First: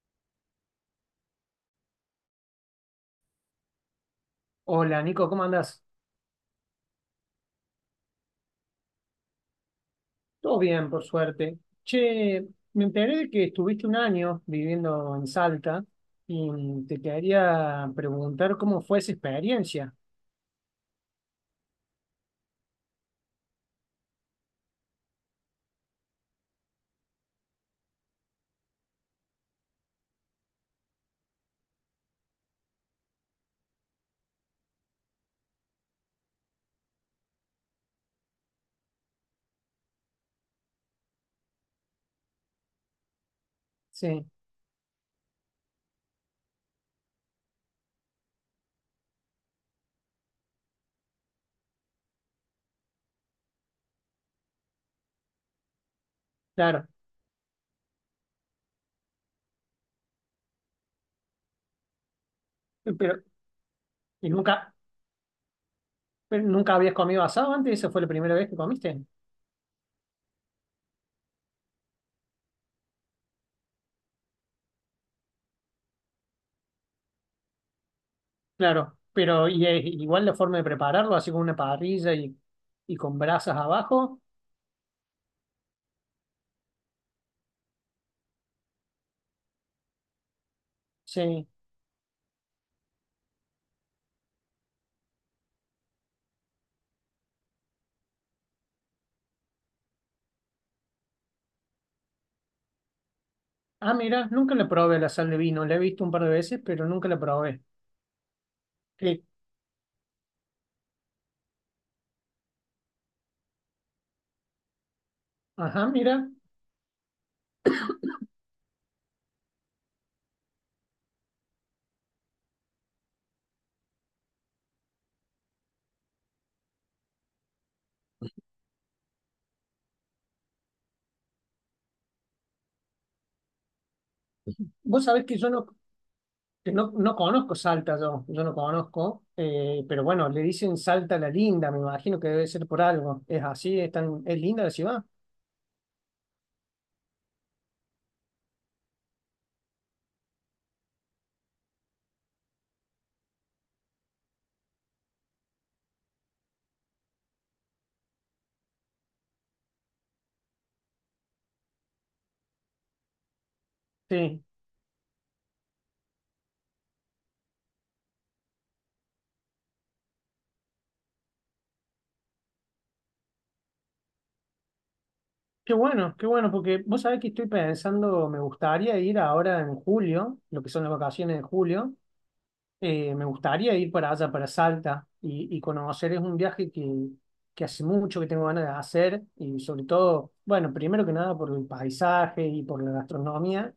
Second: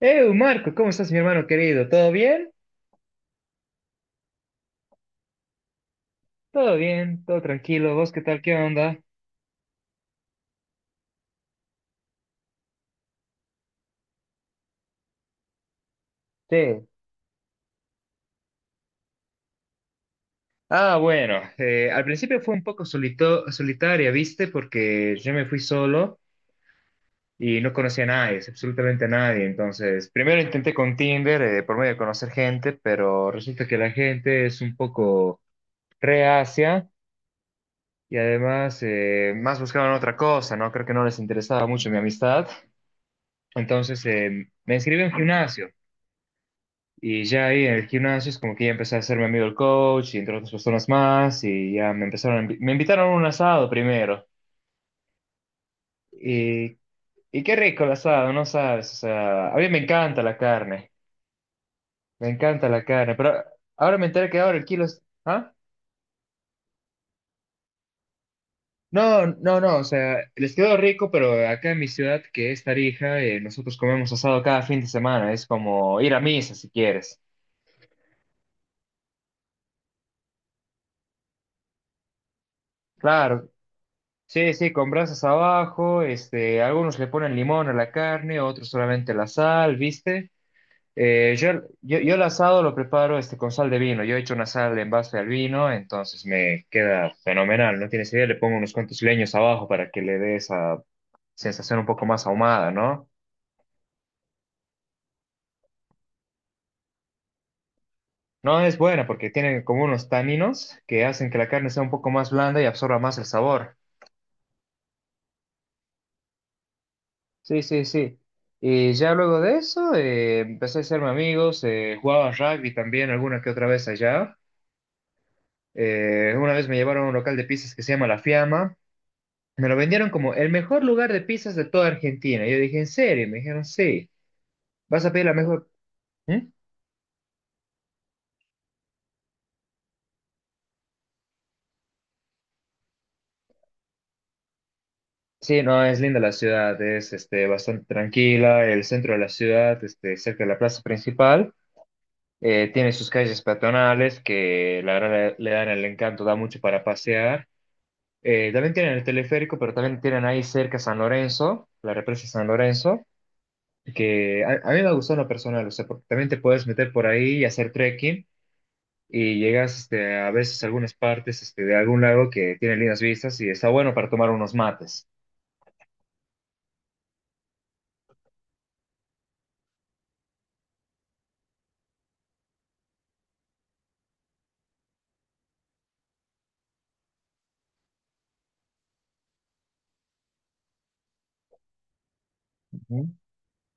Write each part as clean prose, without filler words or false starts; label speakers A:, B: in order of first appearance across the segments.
A: Marco, ¿cómo estás, mi hermano querido? ¿Todo bien?
B: Hola Nico, ¿cómo andás?
A: Todo bien, todo tranquilo. ¿Vos qué tal? ¿Qué onda?
B: Todo bien, por suerte. Che, me enteré de que estuviste un año viviendo en Salta y
A: Sí.
B: te quería preguntar cómo fue esa experiencia.
A: Ah, bueno, al principio fue un poco solitaria, ¿viste? Porque yo me fui solo y no conocía a nadie, absolutamente a nadie. Entonces, primero intenté con Tinder, por medio de conocer gente, pero resulta que la gente es un poco reacia y además más buscaban otra cosa, ¿no? Creo que no les interesaba mucho mi amistad. Entonces,
B: Sí,
A: me inscribí en un gimnasio. Y ya ahí en el gimnasio es como que ya empecé a hacerme amigo del coach y entre otras personas más y ya me empezaron, me invitaron a un asado primero. Y,
B: claro.
A: y qué rico el asado, no sabes, o sea, a mí me encanta la carne, me encanta la carne,
B: Pero,
A: pero ahora me
B: ¿y
A: enteré que ahora el
B: nunca,
A: kilo es, ¿ah?
B: pero nunca habías comido asado antes? ¿Esa fue la primera vez que comiste?
A: No, no, no, o sea, les quedó rico, pero acá en mi ciudad, que es Tarija, nosotros comemos asado cada fin de semana, es como ir a misa si quieres.
B: Claro, pero y, igual la forma de prepararlo, así con una parrilla y, con
A: Claro.
B: brasas abajo.
A: Sí, sí, con brasas abajo, algunos le ponen limón a la carne, otros solamente la sal, ¿viste? Eh,
B: Sí.
A: yo, yo el asado lo preparo, con sal de vino, yo he hecho una sal en base al vino, entonces me queda fenomenal, no tienes idea, le pongo unos cuantos leños abajo para que le dé esa sensación un poco más ahumada, ¿no?
B: Ah, mira, nunca le probé la sal de vino. La he visto un par de veces, pero nunca la probé.
A: No es buena
B: Eh,
A: porque tiene como unos taninos que hacen que la carne sea un poco más blanda y absorba más el sabor.
B: ajá, mira.
A: Sí, sí, sí. Y ya luego de eso empecé a hacerme amigos, jugaba rugby también alguna que otra vez allá. Una vez me llevaron a un local de pizzas que se llama La Fiamma. Me lo vendieron como el mejor lugar de pizzas de toda Argentina. Yo dije, ¿en serio? Me dijeron, sí,
B: Vos
A: vas a
B: sabés
A: pedir la
B: que yo no
A: mejor. ¿Mm?
B: que no, no conozco Salta. Yo no conozco, pero bueno, le dicen Salta la Linda, me imagino que debe ser por algo. Es así, es tan, es linda la ciudad.
A: Sí, no, es linda la ciudad, es, bastante tranquila, el centro de la ciudad, cerca de la plaza principal. Tiene sus calles peatonales que la verdad le dan el encanto, da mucho para pasear. También tienen el teleférico, pero también tienen ahí cerca San Lorenzo, la represa San Lorenzo, que
B: Sí,
A: a mí me gustó en lo personal, o sea, porque también te puedes meter por ahí y hacer trekking y llegas, a veces a algunas partes, de algún lago que tiene lindas vistas y está bueno para tomar unos mates.
B: qué bueno, porque vos sabés que estoy pensando, me gustaría ir ahora en julio, lo que son las vacaciones de julio. Me gustaría ir para allá, para Salta, y, conocer. Es un viaje que hace mucho que tengo ganas de hacer, y sobre todo, bueno, primero que nada por el paisaje y por la
A: Ujú.
B: gastronomía,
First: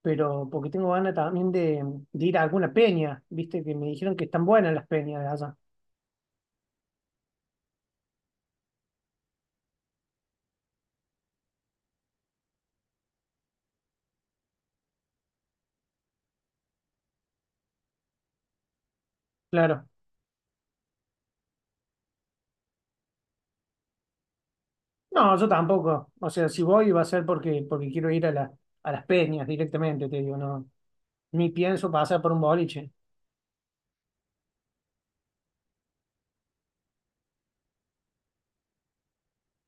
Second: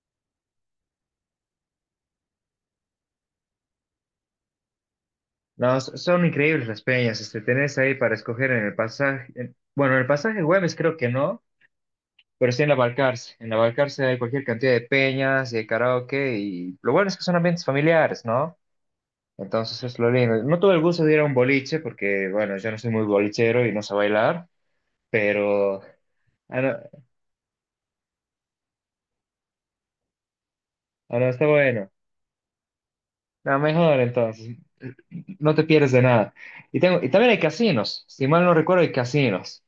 B: pero porque tengo ganas también de ir a alguna peña, viste, que me dijeron que están buenas las peñas de allá.
A: No, son increíbles las peñas, tenés ahí para escoger en el pasaje, bueno, en el pasaje Güemes creo que no, pero sí en la Balcarce. En la Balcarce hay cualquier cantidad de peñas y de karaoke y lo bueno es que son ambientes familiares, ¿no? Entonces
B: Claro.
A: es lo lindo. No tuve el gusto de ir a un boliche porque, bueno, yo no soy muy bolichero y no sé bailar,
B: No, yo
A: pero...
B: tampoco. O sea,
A: Ah,
B: si
A: no,
B: voy va a ser porque quiero ir a las peñas directamente, te digo, no.
A: ah, no, está
B: Ni
A: bueno.
B: pienso pasar por un boliche.
A: No, mejor entonces. No te pierdes de nada. Y, y también hay casinos. Si mal no recuerdo, hay casinos.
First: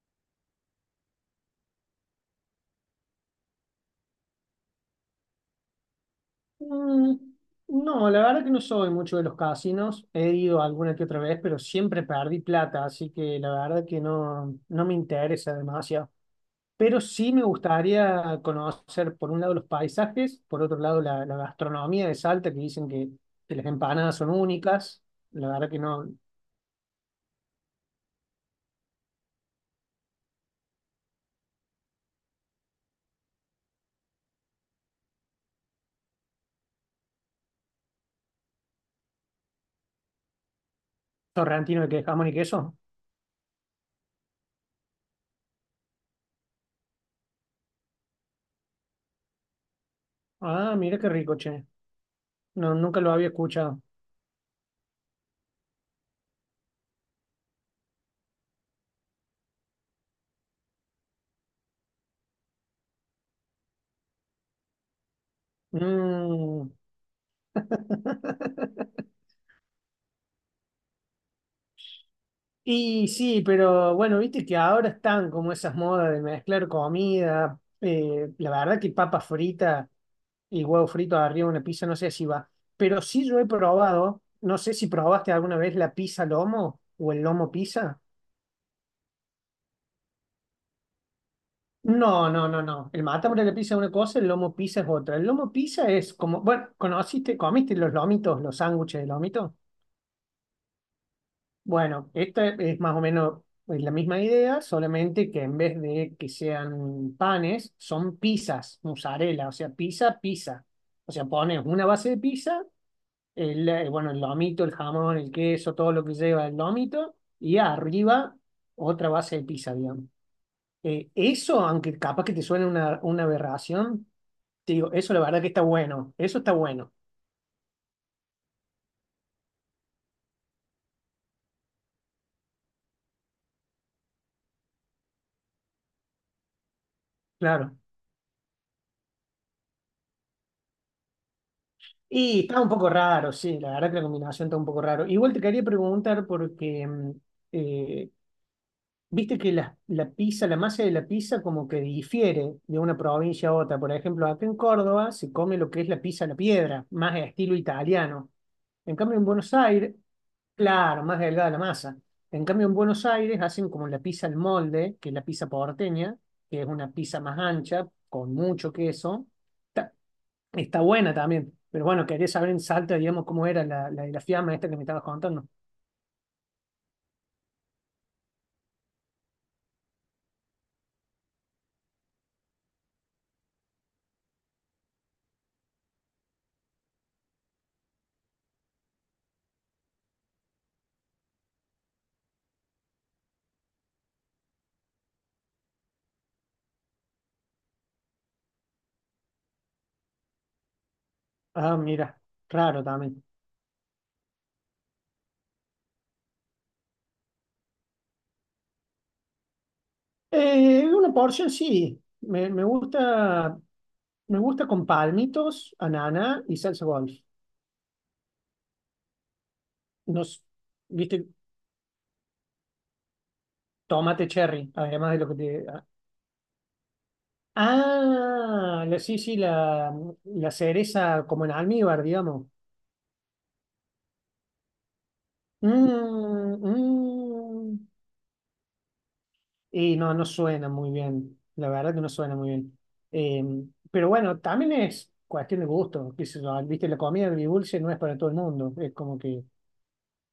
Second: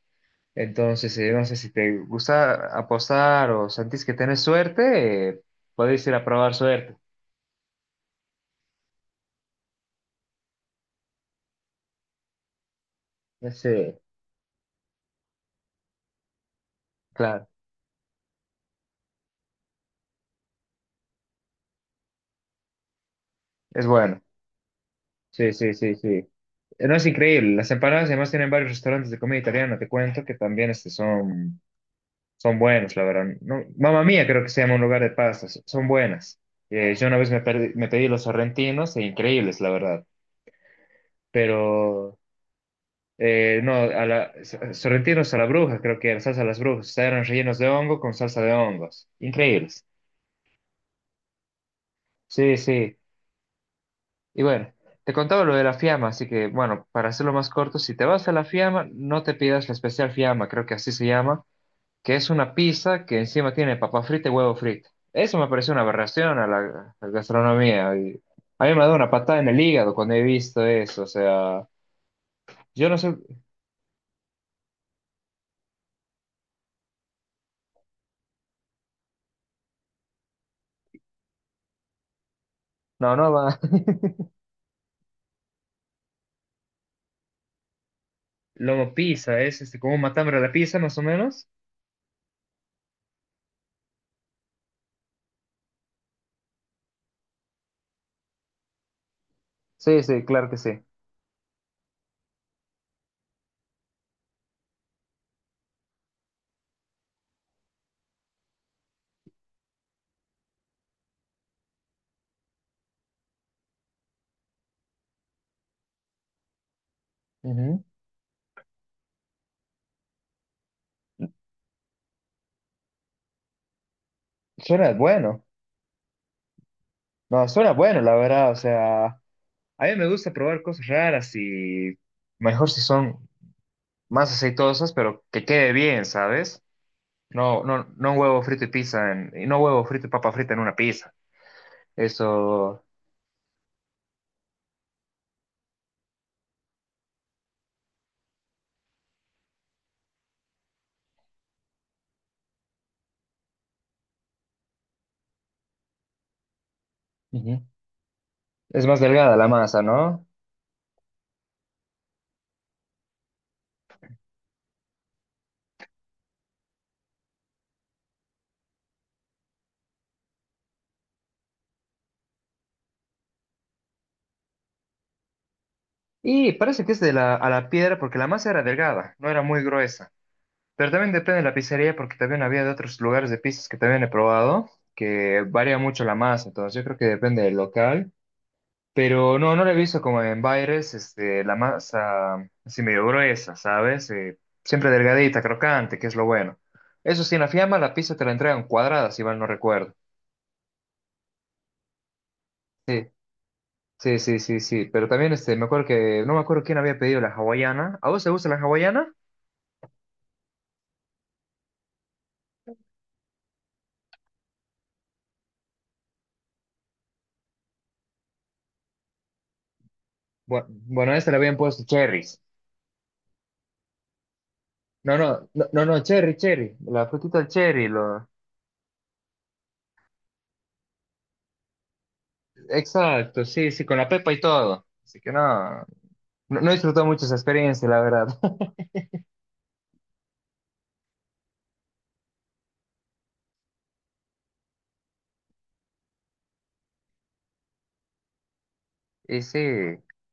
A: Entonces, no sé si te gusta apostar o sentís que tenés suerte, podéis ir a probar suerte.
B: Mm, no, la verdad que no soy mucho de los casinos. He ido alguna que otra vez, pero siempre perdí plata, así que la
A: Sí,
B: verdad que no, no me interesa demasiado. Pero sí me
A: claro.
B: gustaría conocer, por un lado, los paisajes, por otro lado, la gastronomía de Salta, que dicen que las
A: Es
B: empanadas
A: bueno.
B: son únicas. La
A: Sí,
B: verdad
A: sí,
B: que
A: sí,
B: no,
A: sí. No, es increíble. Las empanadas, además, tienen varios restaurantes de comida italiana, te cuento, que también, son buenas, la verdad. No, Mamma Mía creo que se llama un lugar de pastas. Son buenas. Yo una vez me pedí los sorrentinos, e increíbles, la verdad.
B: torrentino de que
A: Pero
B: jamón y queso.
A: no, sorrentinos a la bruja, creo que era salsa a las brujas. O sea, eran rellenos de hongo con salsa de hongos. Increíbles.
B: Ah, mira qué rico, che.
A: Sí,
B: No,
A: sí.
B: nunca lo había escuchado.
A: Y bueno, te contaba lo de la fiama, así que bueno, para hacerlo más corto, si te vas a la fiama, no te pidas la especial fiama, creo que así se llama. Que es una pizza que encima tiene papa frita y huevo frito. Eso me parece una aberración a la,
B: Mm.
A: a la gastronomía. Y a mí me da una patada en el hígado cuando he visto eso. O sea, yo no
B: Y
A: sé.
B: sí, pero bueno, viste que ahora están como esas modas de mezclar comida. La verdad que papa frita y huevo frito arriba de una pizza, no sé si va. Pero
A: No,
B: sí
A: no
B: yo he
A: va.
B: probado, no sé si probaste alguna vez la pizza lomo o el lomo pizza.
A: Lomo pizza, es, como un matambre a la pizza, más o menos.
B: No, no, no, no. El matambre de la pizza es una cosa, el lomo pizza es otra. El lomo pizza es como, bueno, ¿conociste, comiste los lomitos, los sándwiches de lomito?
A: Sí, sí, claro que sí.
B: Bueno, esta es más o menos la misma idea, solamente que en vez de que sean panes, son pizzas, mozzarella, o sea, pizza, pizza. O sea, pones una base de pizza, bueno, el lomito, el jamón, el queso, todo lo que lleva el lomito, y
A: Ujú.
B: arriba otra base de pizza, digamos. Eso, aunque capaz que te suene una aberración, te digo,
A: Suena
B: eso la verdad
A: bueno.
B: que está bueno, eso está bueno,
A: No, suena bueno, la verdad. O sea, a mí me gusta probar cosas raras y mejor si son más aceitosas, pero que quede bien, ¿sabes? No,
B: claro.
A: no, no huevo frito y pizza. Y no huevo frito y papa frita en una pizza.
B: Y está un
A: Eso.
B: poco raro, sí, la verdad que la combinación está un poco raro. Igual te quería preguntar porque eh, viste que la, pizza, la masa de la pizza como que difiere de una provincia a otra. Por ejemplo, acá en Córdoba se come lo que es la pizza a la piedra, más de estilo
A: Ujú.
B: italiano.
A: Es
B: En
A: más
B: cambio, en
A: delgada la
B: Buenos
A: masa,
B: Aires,
A: ¿no?
B: claro, más delgada la masa. En cambio, en Buenos Aires hacen como la pizza al molde, que es la pizza porteña, que es una pizza más ancha, con mucho queso. Ta- Está buena también. Pero bueno, quería saber en Salta, digamos, cómo era la, la de la fiamma esta que me estabas contando.
A: Y parece que es de la, a la piedra porque la masa era delgada, no era muy gruesa. Pero también depende de la pizzería porque también había de otros lugares de pizzas que también he probado, que varía mucho la masa. Entonces yo creo que depende del local. Pero no, no la he visto como en Baires, la masa así medio gruesa, ¿sabes? Siempre delgadita, crocante, que es lo bueno. Eso sí, en la fiamma la pizza te la entregan cuadrada, si mal no recuerdo.
B: Ah, mira, claro
A: Sí,
B: también.
A: sí, sí, sí, sí. Pero también, me acuerdo que no me acuerdo quién había pedido la hawaiana. ¿A vos te gusta la hawaiana?
B: Una porción sí. Me gusta, me gusta con palmitos, ananá y salsa golf. Nos,
A: Bueno, a
B: Viste,
A: esta le habían puesto cherries.
B: tomate cherry, además
A: No,
B: de lo que
A: no, no,
B: te.
A: no,
B: Ah,
A: no, cherry, cherry. La frutita del cherry, lo...
B: ah, la, sí, sí, la cereza como en almíbar, digamos.
A: Exacto, sí, sí, con la pepa y todo. Así que no,
B: Mm,
A: no, no he disfrutado mucho esa
B: mm.
A: experiencia, la verdad.
B: Y no, no suena muy bien. La verdad que no suena muy bien. Eh, pero bueno, también es cuestión de gusto. Qué sé yo, ah, viste, la comida de dulce no es para todo el mundo. Es como
A: Y
B: que.
A: sí,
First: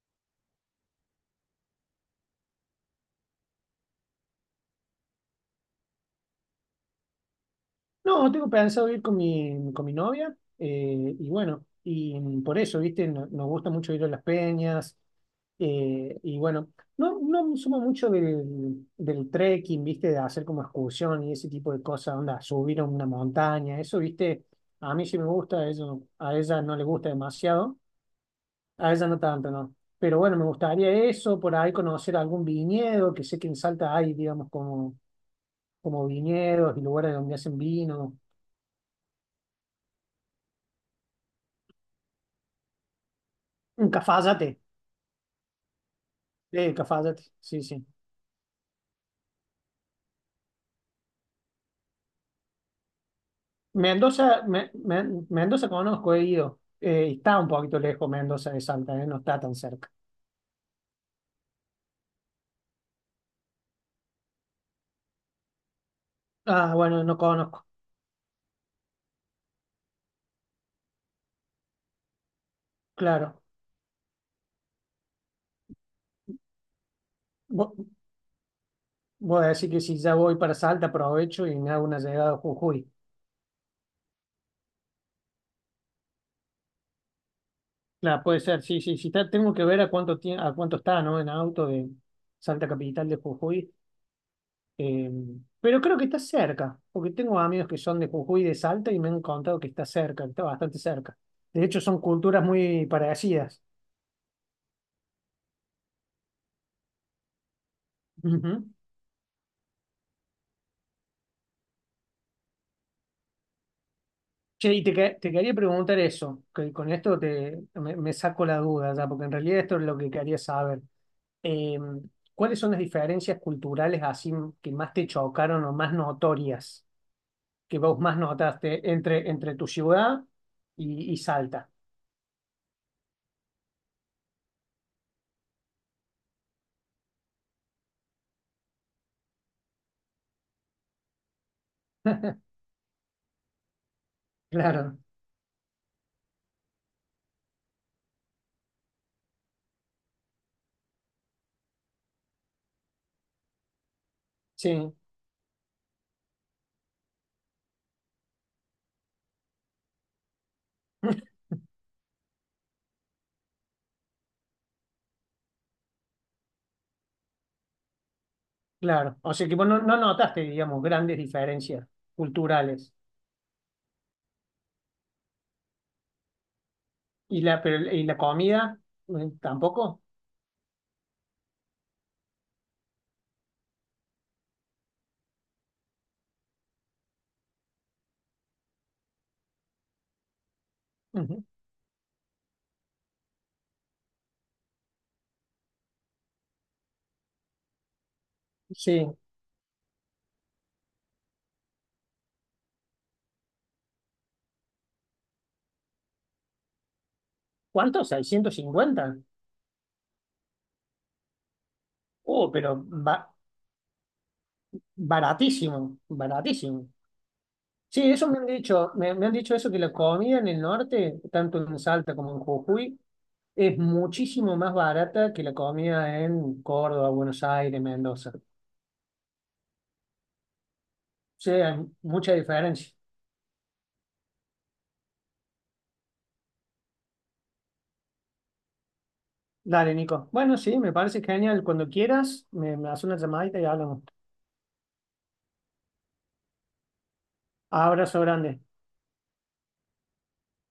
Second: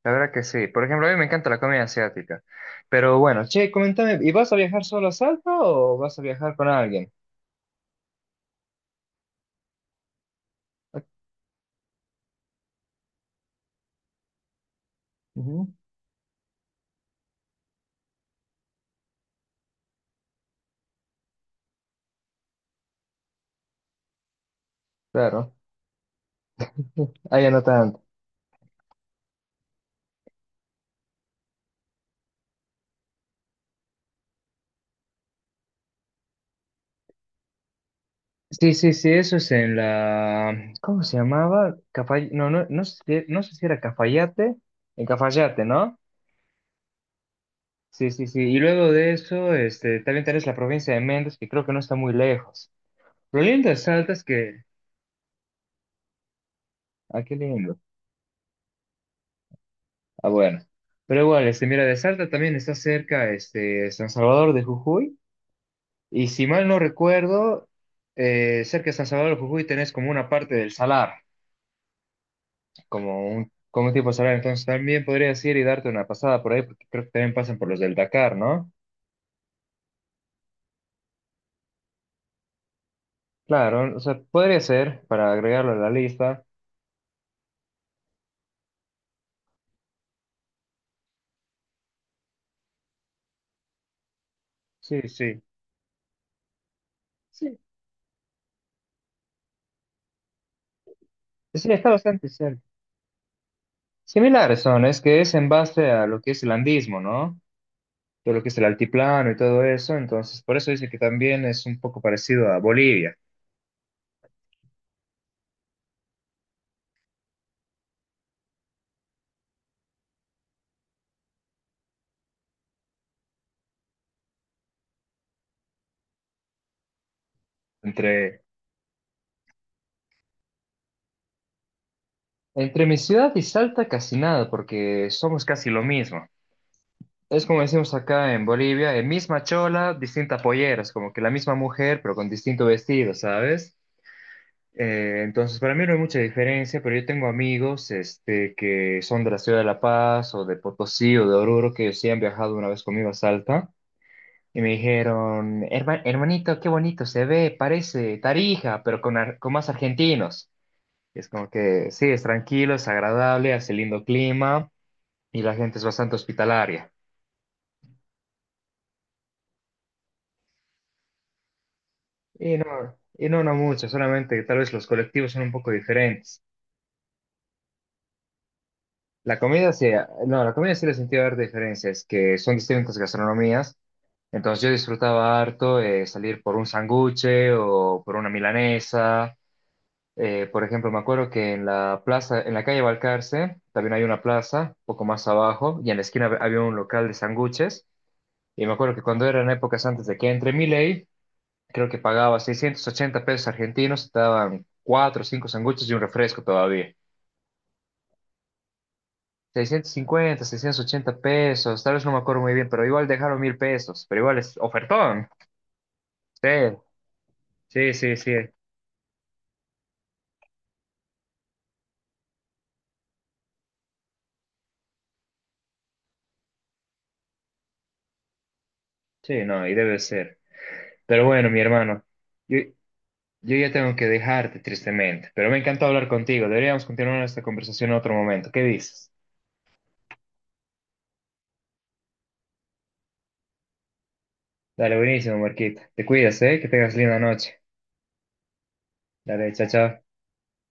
A: la verdad que sí. Por ejemplo, a mí me encanta la comida asiática. Pero bueno, che, comentame, ¿y vas a viajar solo a Salta o vas a viajar con alguien?
B: No, tengo pensado ir con mi, novia. Y bueno, y por eso, viste, nos gusta mucho ir a las peñas.
A: Ujú,
B: Y bueno, no, no somos mucho del trekking, viste, de hacer como excursión y ese tipo de cosas, onda, subir a una montaña. Eso, viste, a mí sí me
A: claro,
B: gusta, a ella no le gusta
A: ahí no
B: demasiado.
A: tanto.
B: A ella no tanto, ¿no? Pero bueno, me gustaría eso, por ahí conocer algún viñedo, que sé que en Salta hay, digamos, como viñedos y lugares donde hacen vino.
A: Sí, sí, sí, eso es en la... ¿Cómo se llamaba? No, no, no sé, no sé si era
B: En Cafayate,
A: Cafayate, en Cafayate, ¿no?
B: Cafayate, sí, sí.
A: Sí, sí, sí. Y luego de eso, también tenés la provincia de Mendoza, que creo que no está muy lejos. Lo lindo de Salta es
B: Mendoza,
A: que...
B: Mendoza conozco, he ido.
A: Ah, qué
B: Está un
A: lindo.
B: poquito lejos Mendoza de Salta, no está tan cerca.
A: Ah, bueno. Pero igual, mira, de Salta también está cerca, San Salvador de Jujuy. Y si mal
B: Ah,
A: no
B: bueno, no conozco,
A: recuerdo, cerca de San Salvador de Jujuy tenés como una parte del salar,
B: claro.
A: como un tipo salar. Entonces también podrías ir y darte una pasada por ahí, porque creo que también pasan por
B: Vo-
A: los del Dakar, ¿no?
B: Voy a decir que si ya voy para Salta, aprovecho y me hago una llegada a Jujuy.
A: Claro, o sea, podría ser, para agregarlo a la lista.
B: Claro, puede ser, sí, sí, sí está, tengo que ver a cuánto a cuánto está, ¿no? En auto de Salta Capital de Jujuy.
A: Sí,
B: eh,
A: sí.
B: pero creo que está cerca, porque tengo
A: Sí,
B: amigos que son de Jujuy y de Salta y me han contado que está cerca, que está bastante cerca. De
A: sí,
B: hecho,
A: está
B: son
A: bastante
B: culturas
A: cerca.
B: muy parecidas.
A: Similares son, es que es en base a lo que es el andismo, ¿no? Todo lo que es el
B: Ujú.
A: altiplano y todo eso. Entonces, por eso dice que también es un poco parecido a Bolivia.
B: Che, y te quería preguntar eso, que con esto me saco la duda ya, porque en realidad esto es lo que quería saber. Eh, ¿Cuáles son las diferencias culturales así que más te chocaron o más notorias? Que vos más
A: Entre,
B: notaste entre tu ciudad y, Salta.
A: entre mi ciudad y Salta, casi nada, porque somos casi lo mismo. Es como decimos acá en Bolivia, misma chola, distinta pollera, es como que la misma mujer, pero con distinto vestido, ¿sabes?
B: Claro,
A: Entonces, para mí no hay mucha diferencia, pero yo tengo amigos, que son de la ciudad de La Paz o de Potosí o de Oruro que sí han viajado una vez conmigo a Salta. Y me
B: sí,
A: dijeron, hermanito, qué bonito se ve, parece Tarija, pero con, con más argentinos". Es como que sí, es tranquilo, es agradable, hace lindo clima y la gente es bastante hospitalaria.
B: claro. O sea que vos no, no notaste, digamos, grandes diferencias
A: Y
B: culturales.
A: no, y no, no mucho, solamente que tal vez los colectivos son un poco diferentes.
B: ¿Y la, pero- y la comida?
A: La comida sí,
B: ¿Tampoco?
A: no, la comida sí le sentí ver diferencias, que son distintas gastronomías. Entonces yo disfrutaba harto, salir por un sanguche o por una milanesa. Por ejemplo, me acuerdo
B: Ujú.
A: que en la plaza, en la calle Balcarce, también hay una plaza, poco más abajo, y en la esquina había un local de sándwiches. Y me acuerdo que
B: Sí.
A: cuando eran épocas antes de que entre Milei, creo que pagaba $680 argentinos, te daban 4 o 5 sándwiches y un refresco todavía.
B: ¿Cuánto? 650.
A: 650, $680, tal vez no me acuerdo
B: Oh,
A: muy bien,
B: pero
A: pero igual dejaron 1000 pesos, pero igual es ofertón.
B: baratísimo,
A: Sí,
B: baratísimo.
A: sí,
B: Sí,
A: sí,
B: eso
A: sí,
B: me han dicho, me han dicho eso, que la comida en el norte, tanto en Salta como en Jujuy, es muchísimo más barata que la comida en Córdoba, Buenos Aires, Mendoza. O
A: sí, no, y debe ser. Pero bueno, mi
B: sea, hay
A: hermano.
B: mucha
A: Yo,
B: diferencia.
A: Yo ya tengo que dejarte, tristemente, pero me encantó hablar contigo. Deberíamos continuar esta conversación en otro momento. ¿Qué dices?
B: Dale, Nico. Bueno, sí, me parece genial. Cuando quieras, me haces una llamadita y hablamos.
A: Dale, buenísimo, Marquita. Te cuidas, ¿eh? Que tengas linda noche.
B: Abrazo grande.
A: Dale, chao, chao.